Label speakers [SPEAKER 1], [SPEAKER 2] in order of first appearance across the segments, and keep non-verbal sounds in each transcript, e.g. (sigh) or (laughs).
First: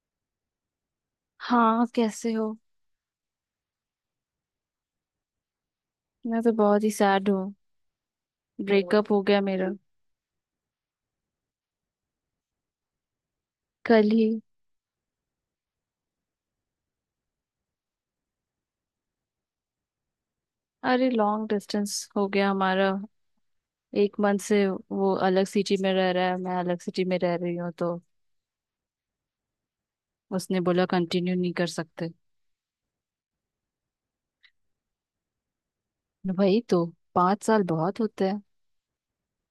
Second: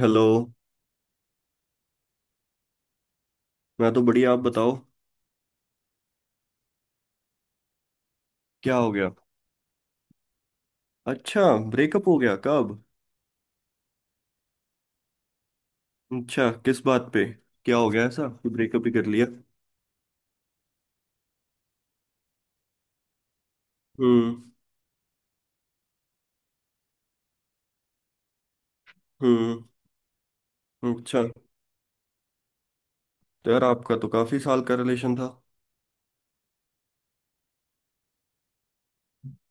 [SPEAKER 1] Hello.
[SPEAKER 2] हाँ। कैसे हो।
[SPEAKER 1] मैं तो बढ़िया। आप बताओ।
[SPEAKER 2] मैं तो बहुत ही सैड हूँ। बहुत
[SPEAKER 1] क्या हो
[SPEAKER 2] ब्रेकअप
[SPEAKER 1] गया?
[SPEAKER 2] हो गया मेरा।
[SPEAKER 1] अच्छा। ब्रेकअप हो गया कब?
[SPEAKER 2] कल ही।
[SPEAKER 1] अच्छा, किस बात पे? क्या हो गया ऐसा कि ब्रेकअप ही कर लिया?
[SPEAKER 2] अरे लॉन्ग डिस्टेंस हो गया हमारा। एक मंथ
[SPEAKER 1] हम्म।
[SPEAKER 2] से वो अलग सिटी में रह रहा है, मैं अलग सिटी में रह रही हूँ, तो
[SPEAKER 1] हम्म।
[SPEAKER 2] उसने बोला
[SPEAKER 1] अच्छा।
[SPEAKER 2] कंटिन्यू नहीं कर सकते।
[SPEAKER 1] तो यार, आपका तो काफी साल का रिलेशन था।
[SPEAKER 2] वही तो। पाँच साल बहुत होते हैं।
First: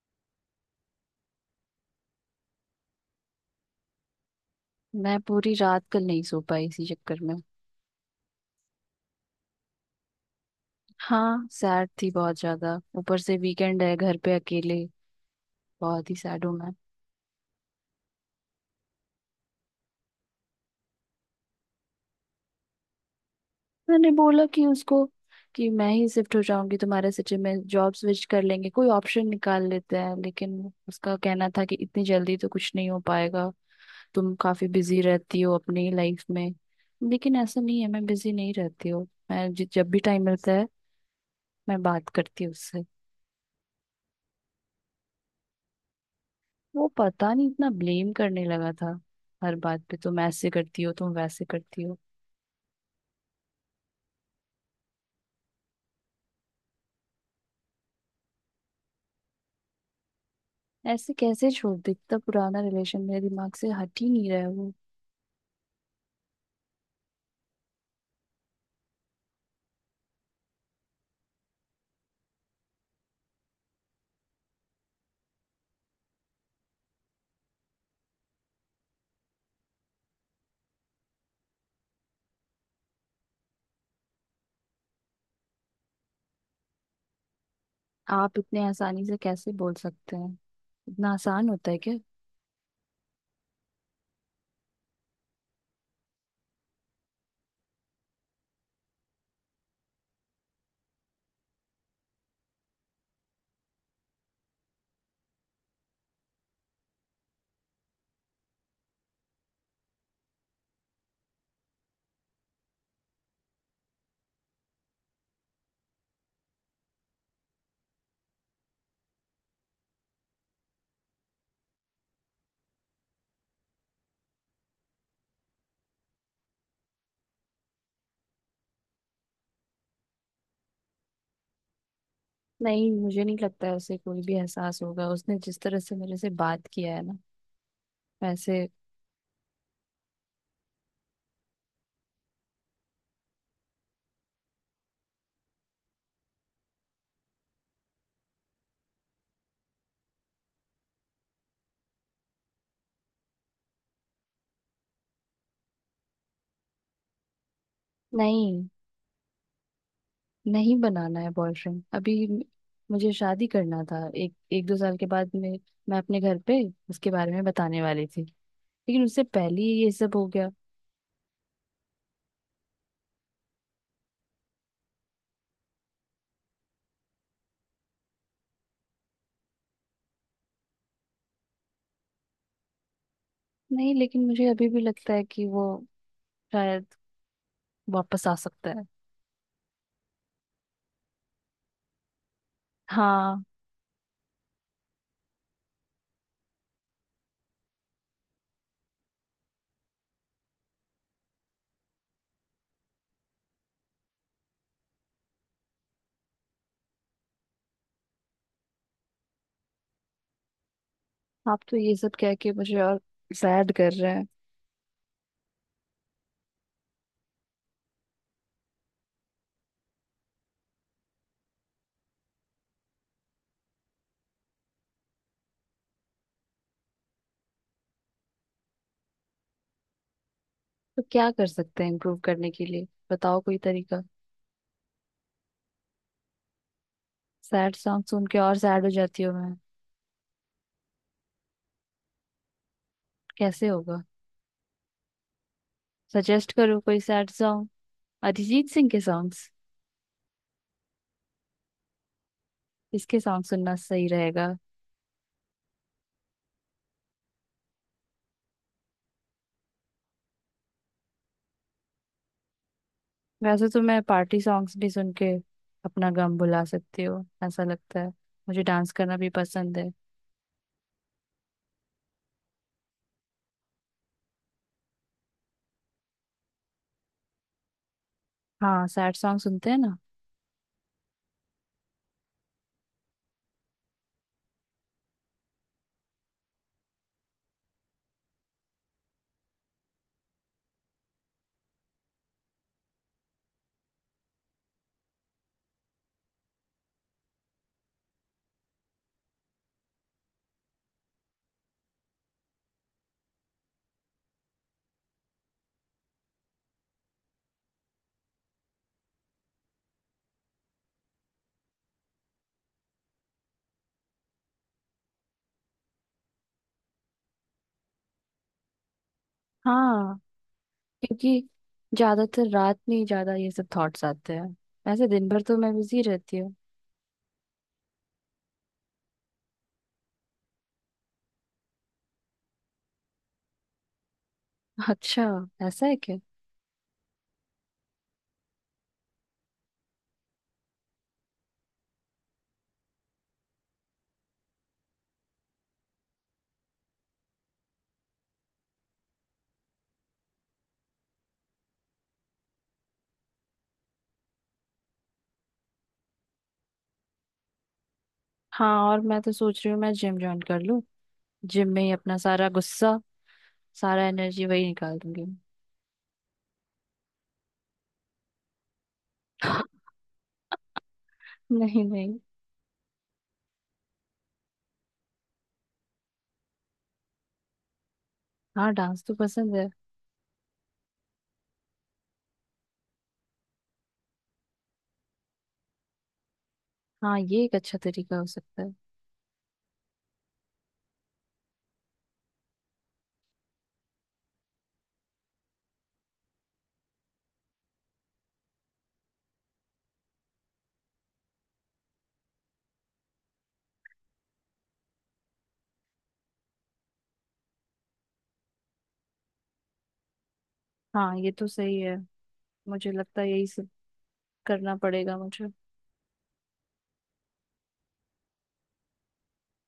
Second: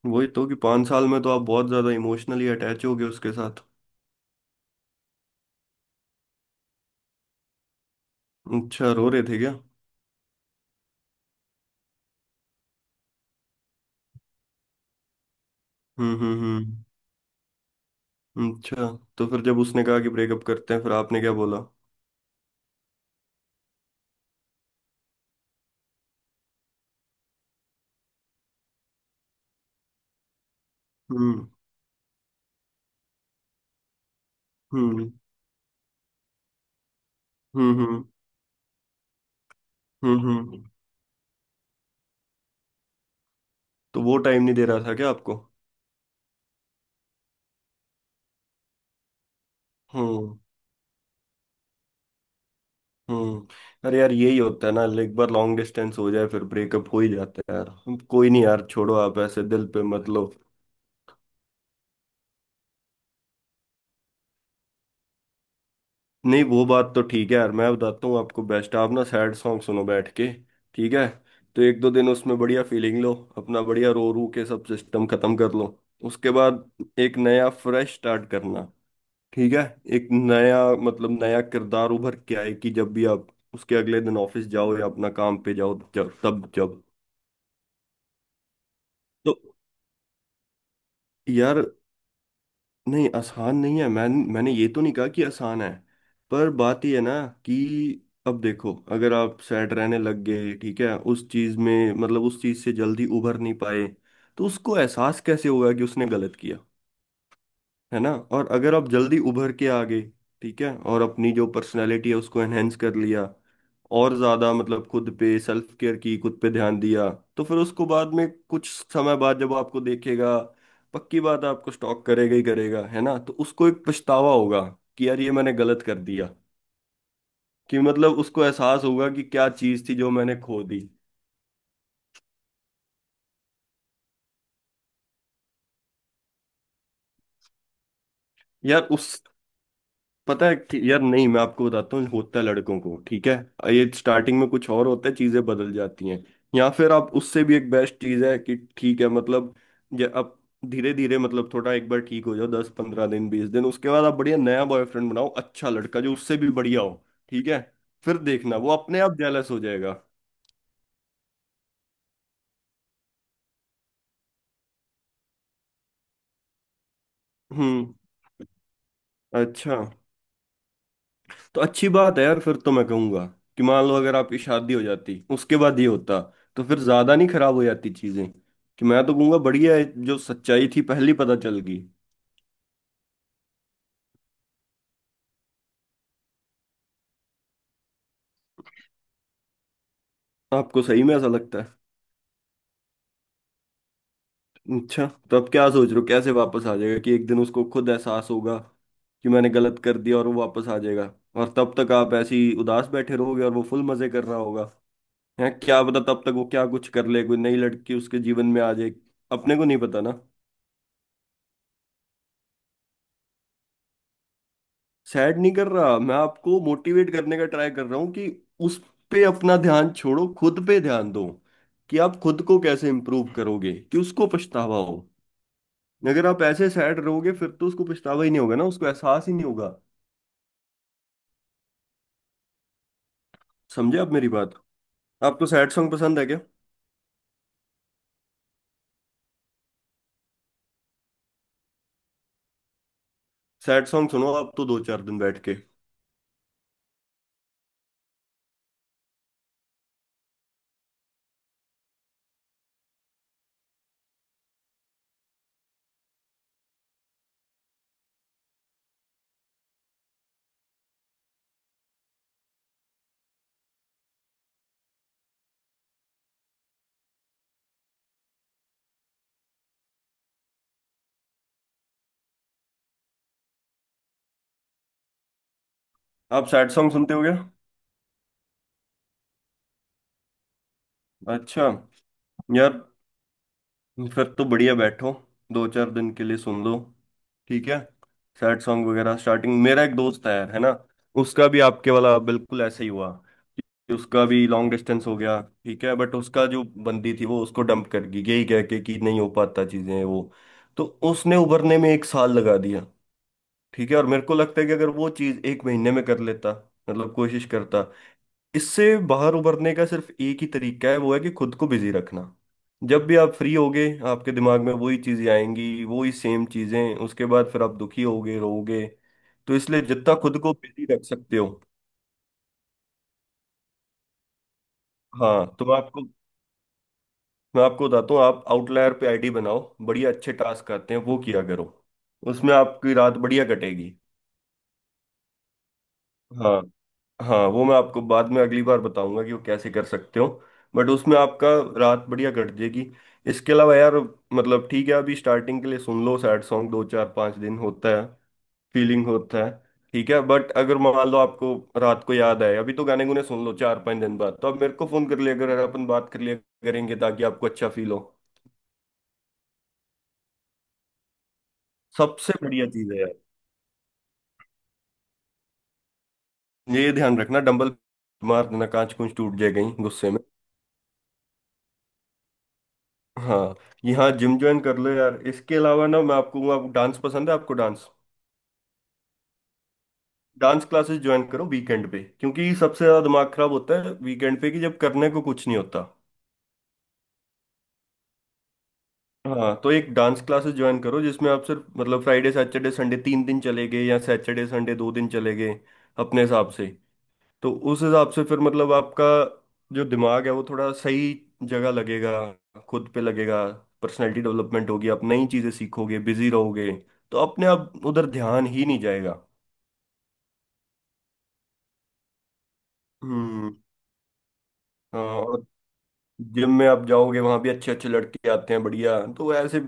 [SPEAKER 1] वही तो कि 5 साल में तो आप बहुत ज्यादा इमोशनली अटैच हो गए उसके साथ।
[SPEAKER 2] मैं पूरी रात कल नहीं सो पाई इसी चक्कर में।
[SPEAKER 1] अच्छा, रो रहे थे क्या?
[SPEAKER 2] हाँ, सैड थी बहुत ज्यादा, ऊपर से वीकेंड है, घर पे अकेले। बहुत ही
[SPEAKER 1] हम्म।
[SPEAKER 2] सैड हूँ मैं।
[SPEAKER 1] हम्म। हम्म। अच्छा। तो फिर जब उसने कहा कि ब्रेकअप करते हैं, फिर आपने क्या बोला?
[SPEAKER 2] मैंने बोला कि उसको कि मैं ही शिफ्ट हो जाऊंगी तुम्हारे सिटी में, जॉब स्विच कर लेंगे, कोई ऑप्शन निकाल लेते हैं, लेकिन उसका
[SPEAKER 1] हम्म।
[SPEAKER 2] कहना था कि इतनी जल्दी तो कुछ नहीं हो पाएगा। तुम काफी बिजी
[SPEAKER 1] हम्म।
[SPEAKER 2] रहती हो अपनी लाइफ में। लेकिन ऐसा
[SPEAKER 1] हम्म।
[SPEAKER 2] नहीं है,
[SPEAKER 1] हम्म।
[SPEAKER 2] मैं बिजी नहीं रहती हूँ। मैं जब भी
[SPEAKER 1] हम्म।
[SPEAKER 2] टाइम मिलता
[SPEAKER 1] हम्म।
[SPEAKER 2] है मैं बात करती हूँ उससे।
[SPEAKER 1] तो वो टाइम नहीं दे रहा था क्या आपको?
[SPEAKER 2] वो पता नहीं इतना ब्लेम करने लगा था। हर बात पे तुम
[SPEAKER 1] हम्म।
[SPEAKER 2] ऐसे करती हो, तुम वैसे करती हो।
[SPEAKER 1] हम्म। अरे यार, यही होता है ना, like, एक बार लॉन्ग डिस्टेंस हो जाए फिर ब्रेकअप हो ही जाता है यार। कोई नहीं यार, छोड़ो, आप ऐसे दिल पे मत लो।
[SPEAKER 2] ऐसे कैसे छोड़ दे इतना पुराना रिलेशन? मेरे दिमाग से हट ही नहीं रहा है वो।
[SPEAKER 1] नहीं, वो बात तो ठीक है यार। मैं बताता हूँ आपको बेस्ट। आप ना सैड सॉन्ग सुनो बैठ के। ठीक है। तो एक दो दिन उसमें बढ़िया फीलिंग लो, अपना बढ़िया रो रू के सब सिस्टम खत्म कर लो। उसके बाद एक नया फ्रेश स्टार्ट करना। ठीक है। एक नया, मतलब नया किरदार उभर के आए कि जब भी आप, उसके अगले दिन ऑफिस जाओ या अपना काम पे जाओ, जब तब जब।
[SPEAKER 2] आप इतने आसानी से
[SPEAKER 1] तो
[SPEAKER 2] कैसे बोल सकते हैं? इतना आसान
[SPEAKER 1] यार,
[SPEAKER 2] होता है क्या?
[SPEAKER 1] नहीं आसान नहीं है। मैंने ये तो नहीं कहा कि आसान है। पर बात ये है ना कि, अब देखो, अगर आप सैड रहने लग गए, ठीक है, उस चीज में, मतलब उस चीज से जल्दी उभर नहीं पाए, तो उसको एहसास कैसे होगा कि उसने गलत किया, है ना। और अगर आप जल्दी उभर के आ गए, ठीक है, और अपनी जो पर्सनैलिटी है उसको एनहेंस कर लिया, और ज्यादा, मतलब खुद पे सेल्फ केयर की, खुद पे ध्यान दिया, तो फिर उसको बाद में कुछ समय बाद जब आपको देखेगा, पक्की बात है, आपको स्टॉक करेगा ही करेगा, है ना, तो उसको एक पछतावा होगा कि यार ये मैंने गलत कर दिया। कि मतलब उसको एहसास होगा कि क्या चीज थी जो मैंने खो दी।
[SPEAKER 2] नहीं, मुझे नहीं लगता है उसे कोई भी एहसास होगा। उसने जिस तरह से मेरे से बात किया है ना, वैसे।
[SPEAKER 1] यार, उस पता है कि- यार नहीं, मैं आपको बताता हूँ, होता है लड़कों को, ठीक है। ये स्टार्टिंग में कुछ और होता है, चीजें बदल जाती हैं। या फिर आप उससे भी, एक बेस्ट चीज है कि ठीक है, मतलब ये अब, धीरे धीरे, मतलब थोड़ा एक बार ठीक हो जाओ, 10-15 दिन 20 दिन, उसके बाद आप बढ़िया नया बॉयफ्रेंड बनाओ, अच्छा लड़का जो उससे भी बढ़िया हो, ठीक है, फिर देखना
[SPEAKER 2] नहीं
[SPEAKER 1] वो अपने आप जेलस हो जाएगा।
[SPEAKER 2] नहीं, बनाना है बॉयफ्रेंड अभी? मुझे शादी करना था एक एक दो साल के बाद। मैं अपने घर पे उसके बारे में बताने
[SPEAKER 1] हम्म।
[SPEAKER 2] वाली थी, लेकिन उससे पहले
[SPEAKER 1] अच्छा।
[SPEAKER 2] ही ये सब हो गया।
[SPEAKER 1] तो अच्छी बात है यार, फिर तो मैं कहूंगा कि मान लो अगर आपकी शादी हो जाती, उसके बाद ये होता, तो फिर ज्यादा नहीं खराब हो जाती चीजें। कि मैं तो कहूंगा बढ़िया है, जो सच्चाई थी पहली पता चल गई।
[SPEAKER 2] नहीं, लेकिन मुझे अभी भी लगता है कि वो शायद वापस आ सकता है।
[SPEAKER 1] आपको सही में ऐसा लगता है?
[SPEAKER 2] हाँ।
[SPEAKER 1] अच्छा। तो अब क्या सोच रहे हो, कैसे वापस आ जाएगा? कि एक दिन उसको खुद एहसास होगा कि मैंने गलत कर दिया और वो वापस आ जाएगा? और तब तक आप ऐसे ही उदास बैठे रहोगे और वो फुल मजे कर रहा होगा। हैं, क्या पता तब तक वो क्या कुछ कर ले, कोई नई लड़की उसके जीवन में आ जाए, अपने को नहीं पता ना।
[SPEAKER 2] आप तो ये सब कह के मुझे और सैड कर रहे हैं।
[SPEAKER 1] सैड नहीं कर रहा मैं आपको, मोटिवेट करने का ट्राई कर रहा हूँ कि उस पे अपना ध्यान छोड़ो, खुद पे ध्यान दो, कि आप खुद को कैसे इम्प्रूव करोगे कि उसको पछतावा हो। अगर आप ऐसे सैड रहोगे फिर तो उसको पछतावा ही नहीं होगा ना, उसको एहसास ही नहीं होगा।
[SPEAKER 2] तो क्या कर सकते हैं इम्प्रूव करने के लिए? बताओ कोई
[SPEAKER 1] समझे
[SPEAKER 2] तरीका।
[SPEAKER 1] आप मेरी बात? आपको सैड सॉन्ग पसंद है क्या?
[SPEAKER 2] सैड सॉन्ग सुन के और सैड हो जाती हूँ मैं। कैसे
[SPEAKER 1] सैड
[SPEAKER 2] होगा?
[SPEAKER 1] सॉन्ग सुनो आप तो दो चार दिन बैठ के।
[SPEAKER 2] सजेस्ट करो कोई सैड सॉन्ग। अरिजीत सिंह के सॉन्ग्स, इसके सॉन्ग सुनना सही रहेगा। वैसे तो मैं पार्टी सॉन्ग्स भी सुन के अपना गम भुला सकती हूँ, ऐसा लगता है। मुझे डांस करना भी पसंद है।
[SPEAKER 1] आप सैड सॉन्ग सुनते हो क्या?
[SPEAKER 2] हाँ, सैड सॉन्ग सुनते हैं ना।
[SPEAKER 1] अच्छा। यार, फिर तो बढ़िया बैठो, दो चार दिन के लिए सुन लो। ठीक है। सैड सॉन्ग वगैरह स्टार्टिंग, मेरा एक दोस्त है ना, उसका भी आपके वाला बिल्कुल ऐसा ही हुआ, कि उसका भी लॉन्ग डिस्टेंस हो गया, ठीक है, बट उसका जो बंदी थी वो उसको डंप कर गई, यही कह के कि नहीं हो पाता चीजें वो। तो उसने उभरने में एक साल लगा दिया। ठीक है, और मेरे को लगता है कि अगर वो चीज एक महीने में कर लेता, मतलब कोशिश करता। इससे बाहर उबरने का सिर्फ एक ही तरीका है, वो है कि खुद को बिजी रखना। जब भी आप फ्री होगे आपके दिमाग में वही चीजें आएंगी, वही सेम चीजें, उसके बाद फिर आप दुखी होगे, रोओगे। तो इसलिए जितना
[SPEAKER 2] हाँ।
[SPEAKER 1] खुद को बिजी रख सकते हो।
[SPEAKER 2] क्योंकि ज्यादातर रात में ही ज्यादा ये सब थॉट्स आते हैं। वैसे दिन भर
[SPEAKER 1] हाँ,
[SPEAKER 2] तो
[SPEAKER 1] तो
[SPEAKER 2] मैं
[SPEAKER 1] मैं
[SPEAKER 2] बिजी
[SPEAKER 1] आपको
[SPEAKER 2] रहती हूँ।
[SPEAKER 1] मैं आपको बताता हूँ, आप आउटलायर पे आईडी बनाओ, बढ़िया अच्छे टास्क आते हैं, वो किया करो, उसमें आपकी रात बढ़िया कटेगी।
[SPEAKER 2] अच्छा, ऐसा है क्या?
[SPEAKER 1] हाँ। हाँ, वो मैं आपको बाद में अगली बार बताऊंगा कि वो कैसे कर सकते हो, बट उसमें आपका रात बढ़िया कट जाएगी। इसके अलावा यार, मतलब ठीक है, अभी स्टार्टिंग के लिए सुन लो सैड सॉन्ग, दो चार पाँच दिन होता है, फीलिंग होता है। ठीक है, बट अगर मान लो आपको रात को याद आए, अभी तो गाने गुने सुन लो, चार पाँच दिन बाद तो आप मेरे को फोन कर लिया, अगर अपन बात कर लिया करेंगे, ताकि आपको अच्छा फील हो।
[SPEAKER 2] हाँ। और मैं तो सोच रही हूँ मैं जिम ज्वाइन कर लूँ। जिम में ही अपना
[SPEAKER 1] सबसे
[SPEAKER 2] सारा
[SPEAKER 1] बढ़िया चीज़
[SPEAKER 2] गुस्सा,
[SPEAKER 1] है यार।
[SPEAKER 2] सारा एनर्जी वही निकाल दूंगी।
[SPEAKER 1] ये ध्यान रखना, डंबल मार देना, कांच कुंच टूट जाएगा ही
[SPEAKER 2] (laughs)
[SPEAKER 1] गुस्से में।
[SPEAKER 2] नहीं नहीं।
[SPEAKER 1] हाँ, यहाँ जिम ज्वाइन कर लो यार। इसके अलावा ना, मैं आपको आपको डांस पसंद है? आपको डांस
[SPEAKER 2] हाँ, डांस तो पसंद है।
[SPEAKER 1] डांस क्लासेस ज्वाइन करो वीकेंड पे, क्योंकि सबसे ज्यादा दिमाग खराब होता है वीकेंड पे कि जब करने को कुछ नहीं होता।
[SPEAKER 2] हाँ, ये एक अच्छा तरीका हो सकता है।
[SPEAKER 1] हाँ, तो एक डांस क्लासेस ज्वाइन करो जिसमें आप सिर्फ, मतलब फ्राइडे सैटरडे संडे 3 दिन चले गए या सैटरडे संडे 2 दिन चले गए, अपने हिसाब से। तो उस हिसाब से फिर मतलब आपका जो दिमाग है वो थोड़ा सही जगह लगेगा, खुद पे लगेगा, पर्सनैलिटी डेवलपमेंट होगी, आप नई चीजें सीखोगे, बिजी रहोगे, तो अपने आप उधर ध्यान ही नहीं जाएगा।
[SPEAKER 2] हाँ, ये तो सही है। मुझे लगता है यही
[SPEAKER 1] हम्म।
[SPEAKER 2] सब करना
[SPEAKER 1] हाँ,
[SPEAKER 2] पड़ेगा
[SPEAKER 1] और,
[SPEAKER 2] मुझे।
[SPEAKER 1] जिम में आप जाओगे वहां भी अच्छे अच्छे लड़के आते हैं बढ़िया, तो ऐसे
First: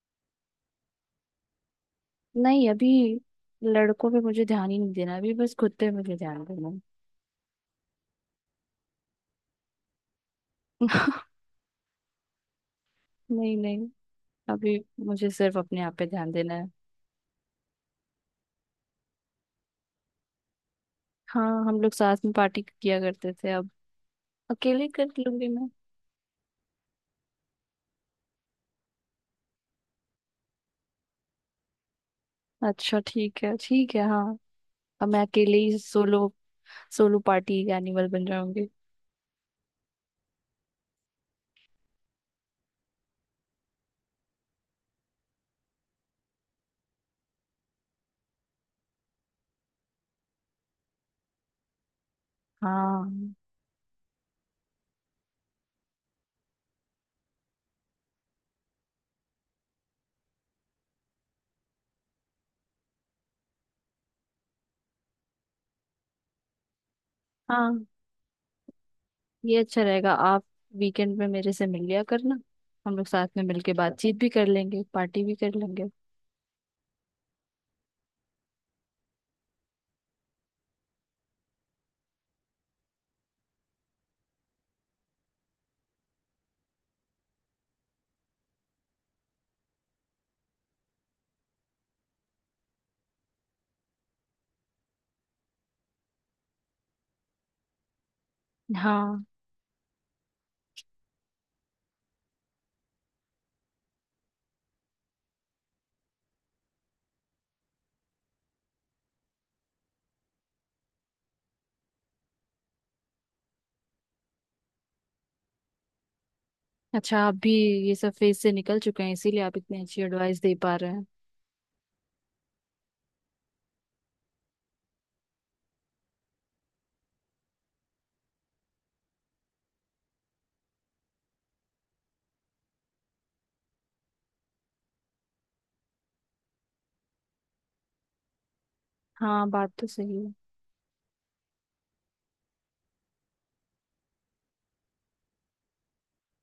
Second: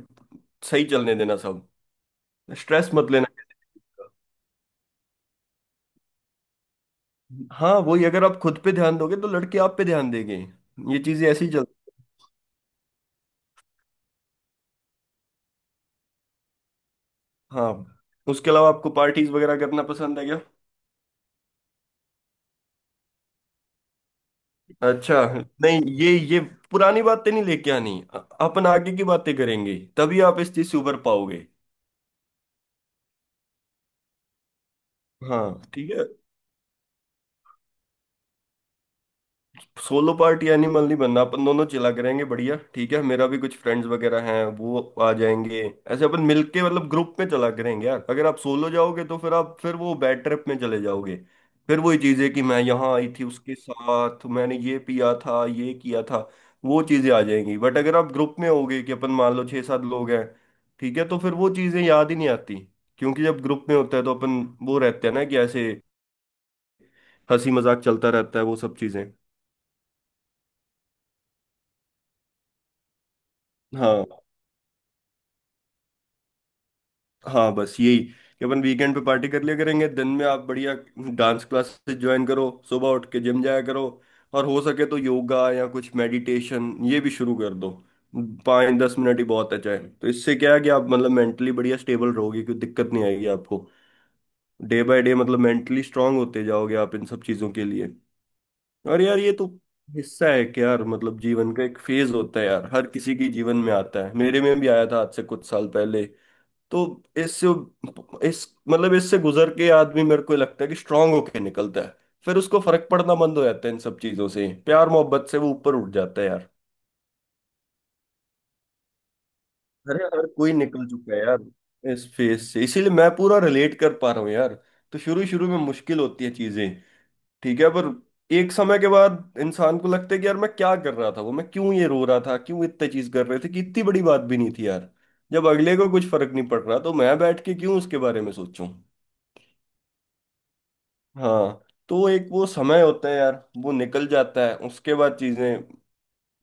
[SPEAKER 1] सही चलने देना सब,
[SPEAKER 2] नहीं, अभी
[SPEAKER 1] स्ट्रेस मत लेना।
[SPEAKER 2] लड़कों पे मुझे ध्यान ही नहीं देना, अभी बस खुद पे मुझे ध्यान देना है।
[SPEAKER 1] हाँ, वही, अगर आप खुद पे ध्यान दोगे तो लड़के आप पे ध्यान देंगे, ये चीजें
[SPEAKER 2] (laughs)
[SPEAKER 1] ऐसी चल।
[SPEAKER 2] नहीं नहीं, अभी मुझे सिर्फ अपने आप पे ध्यान देना है।
[SPEAKER 1] हाँ, उसके अलावा आपको पार्टीज वगैरह करना पसंद है?
[SPEAKER 2] हाँ, हम लोग साथ में पार्टी किया करते थे। अब अकेले कर
[SPEAKER 1] अच्छा।
[SPEAKER 2] लूंगी मैं।
[SPEAKER 1] नहीं, ये पुरानी बातें नहीं लेके आनी, अपन आगे की बातें करेंगे तभी आप इस चीज से उबर पाओगे।
[SPEAKER 2] अच्छा, ठीक है ठीक है, हाँ। अब मैं अकेले
[SPEAKER 1] हाँ,
[SPEAKER 2] ही
[SPEAKER 1] ठीक है।
[SPEAKER 2] सोलो। सोलो पार्टी एनिमल बन जाऊंगी।
[SPEAKER 1] सोलो पार्टी एनिमल नहीं बनना, अपन दोनों चिला करेंगे बढ़िया, ठीक है। मेरा भी कुछ फ्रेंड्स वगैरह हैं, वो आ जाएंगे। ऐसे अपन मिलके, मतलब ग्रुप में चला करेंगे यार। अगर आप सोलो जाओगे तो फिर आप, फिर वो बैड ट्रिप में चले जाओगे, फिर वही चीजें कि मैं यहाँ आई थी
[SPEAKER 2] हाँ।
[SPEAKER 1] उसके साथ, मैंने ये पिया था, ये किया था, वो चीजें आ जाएंगी। बट अगर आप ग्रुप में होगे, कि अपन मान लो छः सात लोग हैं, ठीक है, तो फिर वो चीजें याद ही नहीं आती, क्योंकि जब ग्रुप में होता है तो अपन वो रहते हैं ना कि ऐसे, हंसी मजाक
[SPEAKER 2] हाँ,
[SPEAKER 1] चलता रहता है, वो सब चीजें।
[SPEAKER 2] ये अच्छा रहेगा। आप वीकेंड में मेरे से मिल लिया करना। हम लोग साथ में मिलके
[SPEAKER 1] हाँ।
[SPEAKER 2] बातचीत भी कर लेंगे, पार्टी भी कर लेंगे।
[SPEAKER 1] हाँ, बस यही कि अपन वीकेंड पे पार्टी कर लिया करेंगे, दिन में आप बढ़िया डांस क्लासेस ज्वाइन करो, सुबह उठ के जिम जाया करो, और हो सके तो योगा या कुछ मेडिटेशन ये भी शुरू कर दो। 5-10 मिनट ही बहुत है चाहे तो, इससे क्या है कि आप मतलब मेंटली बढ़िया स्टेबल रहोगे, कोई दिक्कत नहीं आएगी आपको, डे बाय डे मतलब मेंटली स्ट्रांग होते जाओगे आप इन सब चीज़ों के लिए। और यार,
[SPEAKER 2] हाँ।
[SPEAKER 1] ये तो हिस्सा है कि यार मतलब जीवन का एक फेज होता है यार, हर किसी की जीवन में आता है, मेरे में भी आया था आज से कुछ साल पहले। तो इससे, इस मतलब इससे गुजर के आदमी मेरे को लगता है कि स्ट्रांग होके निकलता है। फिर उसको फर्क पड़ना बंद हो जाता है इन सब चीजों से, प्यार मोहब्बत से वो ऊपर उठ जाता है यार।
[SPEAKER 2] अच्छा, आप भी ये सब फेज से निकल चुके हैं, इसीलिए आप इतनी अच्छी
[SPEAKER 1] अरे, हर
[SPEAKER 2] एडवाइस दे
[SPEAKER 1] कोई
[SPEAKER 2] पा
[SPEAKER 1] निकल
[SPEAKER 2] रहे हैं।
[SPEAKER 1] चुका है यार इस फेज से, इसीलिए मैं पूरा रिलेट कर पा रहा हूँ यार। तो शुरू शुरू में मुश्किल होती है चीजें, ठीक है, पर एक समय के बाद इंसान को लगता है कि यार मैं क्या कर रहा था, वो मैं क्यों ये रो रहा था, क्यों इतनी चीज कर रहे थे, कि इतनी बड़ी बात भी नहीं थी यार। जब अगले को कुछ फर्क नहीं पड़ रहा तो मैं बैठ के क्यों उसके बारे में सोचूं।
[SPEAKER 2] हाँ, बात तो सही है।
[SPEAKER 1] हाँ, तो एक वो समय होता है यार, वो निकल जाता है उसके बाद चीजें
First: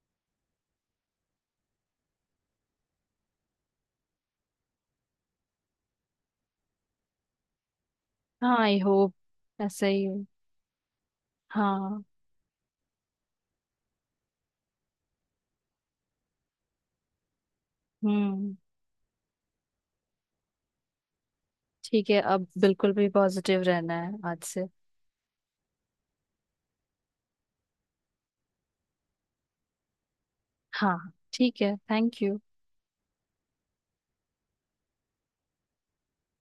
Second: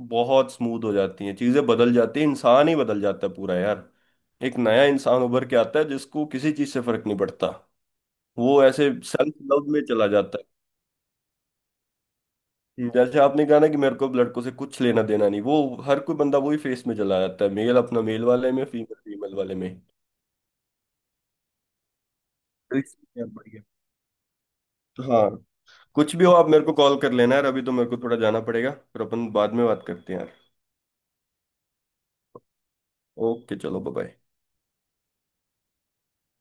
[SPEAKER 1] बहुत स्मूथ हो जाती हैं, चीजें बदल जाती हैं, इंसान ही बदल जाता है पूरा यार। एक नया इंसान उभर के आता है जिसको किसी चीज से फर्क नहीं पड़ता,
[SPEAKER 2] हाँ,
[SPEAKER 1] वो
[SPEAKER 2] आई
[SPEAKER 1] ऐसे
[SPEAKER 2] होप
[SPEAKER 1] सेल्फ लव में
[SPEAKER 2] ऐसा ही
[SPEAKER 1] चला
[SPEAKER 2] हो।
[SPEAKER 1] जाता
[SPEAKER 2] हाँ।
[SPEAKER 1] है, जैसे आपने कहा ना कि मेरे को अब लड़कों से कुछ लेना देना नहीं वो, हर कोई बंदा वही फेस में चला जाता है, मेल अपना मेल वाले
[SPEAKER 2] हम्म,
[SPEAKER 1] में, फीमेल फीमेल वाले में।
[SPEAKER 2] ठीक है। अब
[SPEAKER 1] तो
[SPEAKER 2] बिल्कुल भी
[SPEAKER 1] इसलिए यार
[SPEAKER 2] पॉजिटिव
[SPEAKER 1] बढ़िया।
[SPEAKER 2] रहना है आज से।
[SPEAKER 1] हाँ, कुछ भी हो आप मेरे को कॉल कर लेना यार, अभी तो मेरे को थोड़ा जाना पड़ेगा, फिर अपन बाद में बात करते हैं यार।
[SPEAKER 2] हाँ, ठीक है, थैंक यू।
[SPEAKER 1] ओके, चलो बाय।